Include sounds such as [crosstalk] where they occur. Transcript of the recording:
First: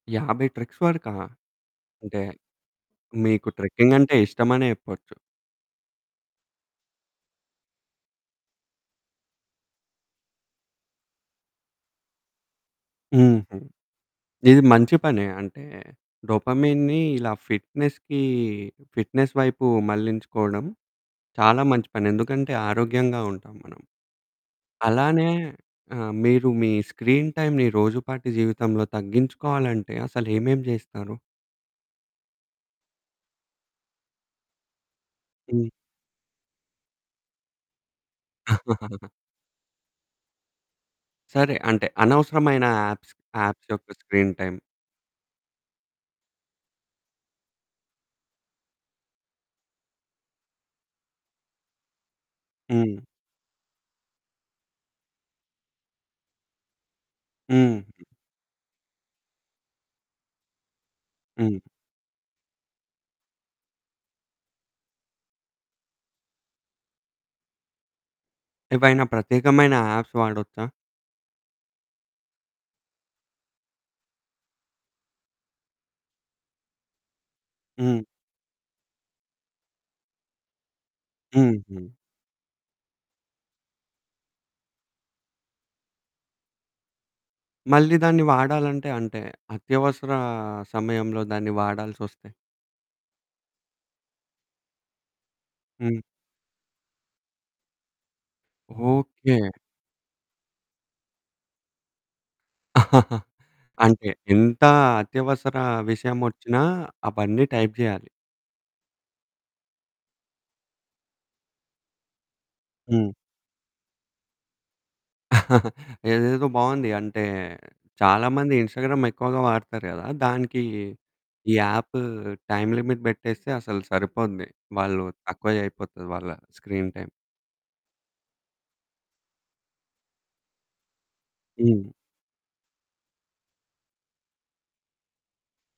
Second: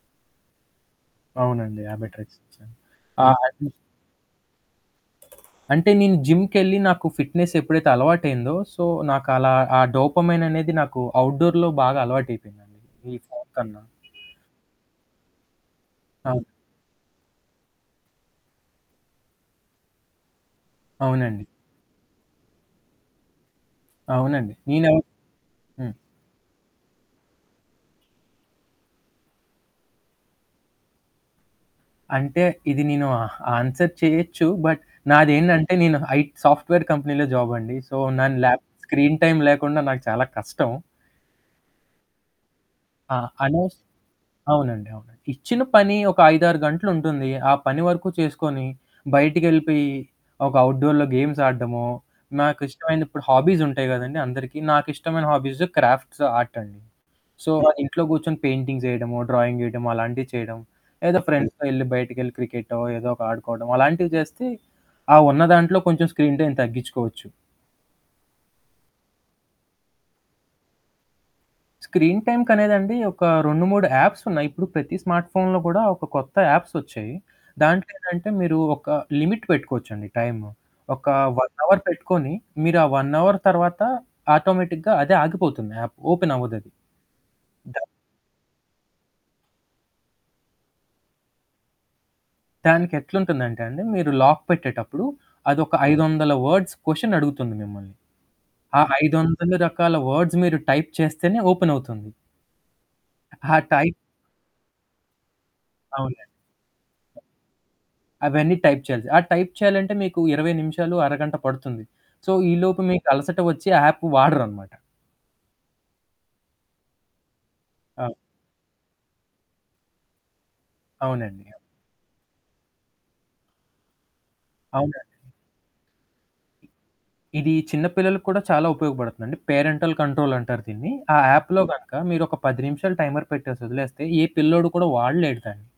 50 treks వరకా! అవునండి. 50 అంటే treks చేసాను. ఆహ్, మీకు అది ట్రెక్కింగ్ అంటే ఇష్టమనే చెప్పొచ్చు. అంటే నేను జిమ్‌కెళ్ళి నాకు ఫిట్నెస్ ఎప్పుడైతే అలవాటైందో, సో, నాకు అలా ఆ డోపోమైన్ అనేది నాకు ఔట్‌డోర్ బాగా అలవాటైపోయిందండి. ఈ హుహు. ఫోనుకన్న. ఇది మంచి పనే. అంటే అవును. డొపమీన్‌ని ఇలా ఫిట్నెస్‌కి, ఫిట్నెస్ వైపు మళ్లించుకోవడం, అవునండి. చాలా మంచి పని. ఎందుకంటే ఆరోగ్యంగా ఉంటాం మనం. అవునండి. నేనవి అలానే హ్మ్. ఆ! మీరు మీ స్క్రీన్ టైమ్‌ని రోజుపాటి జీవితంలో తగ్గించుకోవాలంటే అసలు ఏమేం చేస్తారు? అంటే ఇది నేను ఆహ్, ఆన్సర్ చేయొచ్చు. But hmm. నాదేంటంటే నేను ఐట్ సాఫ్ట్‌వేర్ కంపెనీలో జాబ్ అండి. సో, దాని ల్యాప్ [chuckles] స్క్రీన్ టైమ్ లేకుండా నాకు చాలా కష్టం. సరే అంటే అనవసరమైన యాప్స్, ఆ! యాప్స్ అనేస్ యొక్క స్క్రీన్ టైమ్. అవునండి. అవునండి. ఇచ్చిన పని ఒక 5, 6 గంటలుంటుంది. ఆ పని వరకు చేసుకొని, బయటికెళ్ళిపోయి, ఒక ఔట్‌డోర్‌లో గేమ్స్ ఆడడమో, నాకిష్టమైన హ్మ్. ఇప్పుడు హాబీసుంటాయి కదండీ! అందరికీ. నాకు ఇష్టమైన హాబీసు క్రాఫ్ట్స్ ఆర్ట్ అండి. So, hmm. ఇంట్లో కూర్చొని పెయింటింగ్స్ ఎయడమొ, డ్రాయింగేయడం అలాంటివి చేయడం. ఏదో హ్మ్. ఫ్రెండ్స్‌తో ఎళ్ళి బయటికెళ్ళి క్రికెటో ఏదోక ఆడుకోవడం అలాంటివి చేస్తే, ఆ ఉన్న దాంట్లో కొంచెం స్క్రీన్ టైమ్ ఏం తగ్గించుకోవచ్చు. ఏవైనా ప్రత్యేకమైన యాప్స్ వాడొచ్చా? స్క్రీన్ టైమ్‌కనేదండి ఒక 2, 3 యాప్స్ ఉన్నాయి. ఇప్పుడు ప్రతి స్మార్ట్ ఫోన్‌లో కూడా ఒక కొత్త యాప్స్ వచ్చాయి. దాంట్లో హ్మ్. ఏంటంటే మీరు ఒక లిమిట్ పెట్టుకోవచ్చండి టైము. ఒక 1 అవర్ హుహు. పెట్టుకొని, మీరు ఆ 1 అవర్ తర్వాత ఆటోమేటిక్‌గా అదే ఆగిపోతుంది యాప్, యాప్ ఓపెన్ అవ్వదది. ద... మళ్ళీ దాన్ని వాడాలంటే, అంటే అత్యవసర సమయంలో దాన్ని వాడాల్సొస్తే? దానికి ఎట్లుంటుందంటే అండి మీరు లాక్ పెట్టేటప్పుడు అదొక హ్మ్. 500 వర్డ్స్ క్వెషన్ అడుగుతుంది మిమ్మల్ని. ఆ ఓకే. 500 రకాల వర్డ్స్ మీరు టైప్ చేస్తేనే ఓపెనవుతుంది. [giggles] ఆ టై అంటే ఎంత అత్యవసర అవునండి. విషయమొచ్చినా అవన్నీ టైప్ చేయాలి. అవన్నీ టైప్ చేయాలి. ఆ టైప్ చేయాలంటే మీకు 20 నిమిషాలు, అరగంట పడుతుంది. సో, ఈలోపు మీకు హ్మ్. అలసట వచ్చి యాపు వాడరనమాట. [giggles] ఇదేదో బావుంది. అంటే ఆ! చాలామంది ఇన్స్టాగ్రామ్ ఎక్కువగా వాడతారు కదా! దానికి అవునండి. ఈ అవును. యాపు టైమ్ లిమిట్ పెట్టేస్తే అసలు సరిపోద్ది. వాళ్ళు అవునండి. తక్కువ అయిపోతది వాళ్ళ ఇ స్క్రీన్ టైమ్. ఇది చిన్న పిల్లలకి కూడా చాలా ఉపయోగపడుతుందండి. పేరెంటల్ కంట్రోల్ అంటారు దీన్ని. ఆ యాప్‌లో హ్మ్. గనక మీరొక 10 నిమిషాలు టైమర్ పెట్టేసి వదిలేస్తే ఏ పిల్లోడు కూడా వాడలేడు దాన్ని.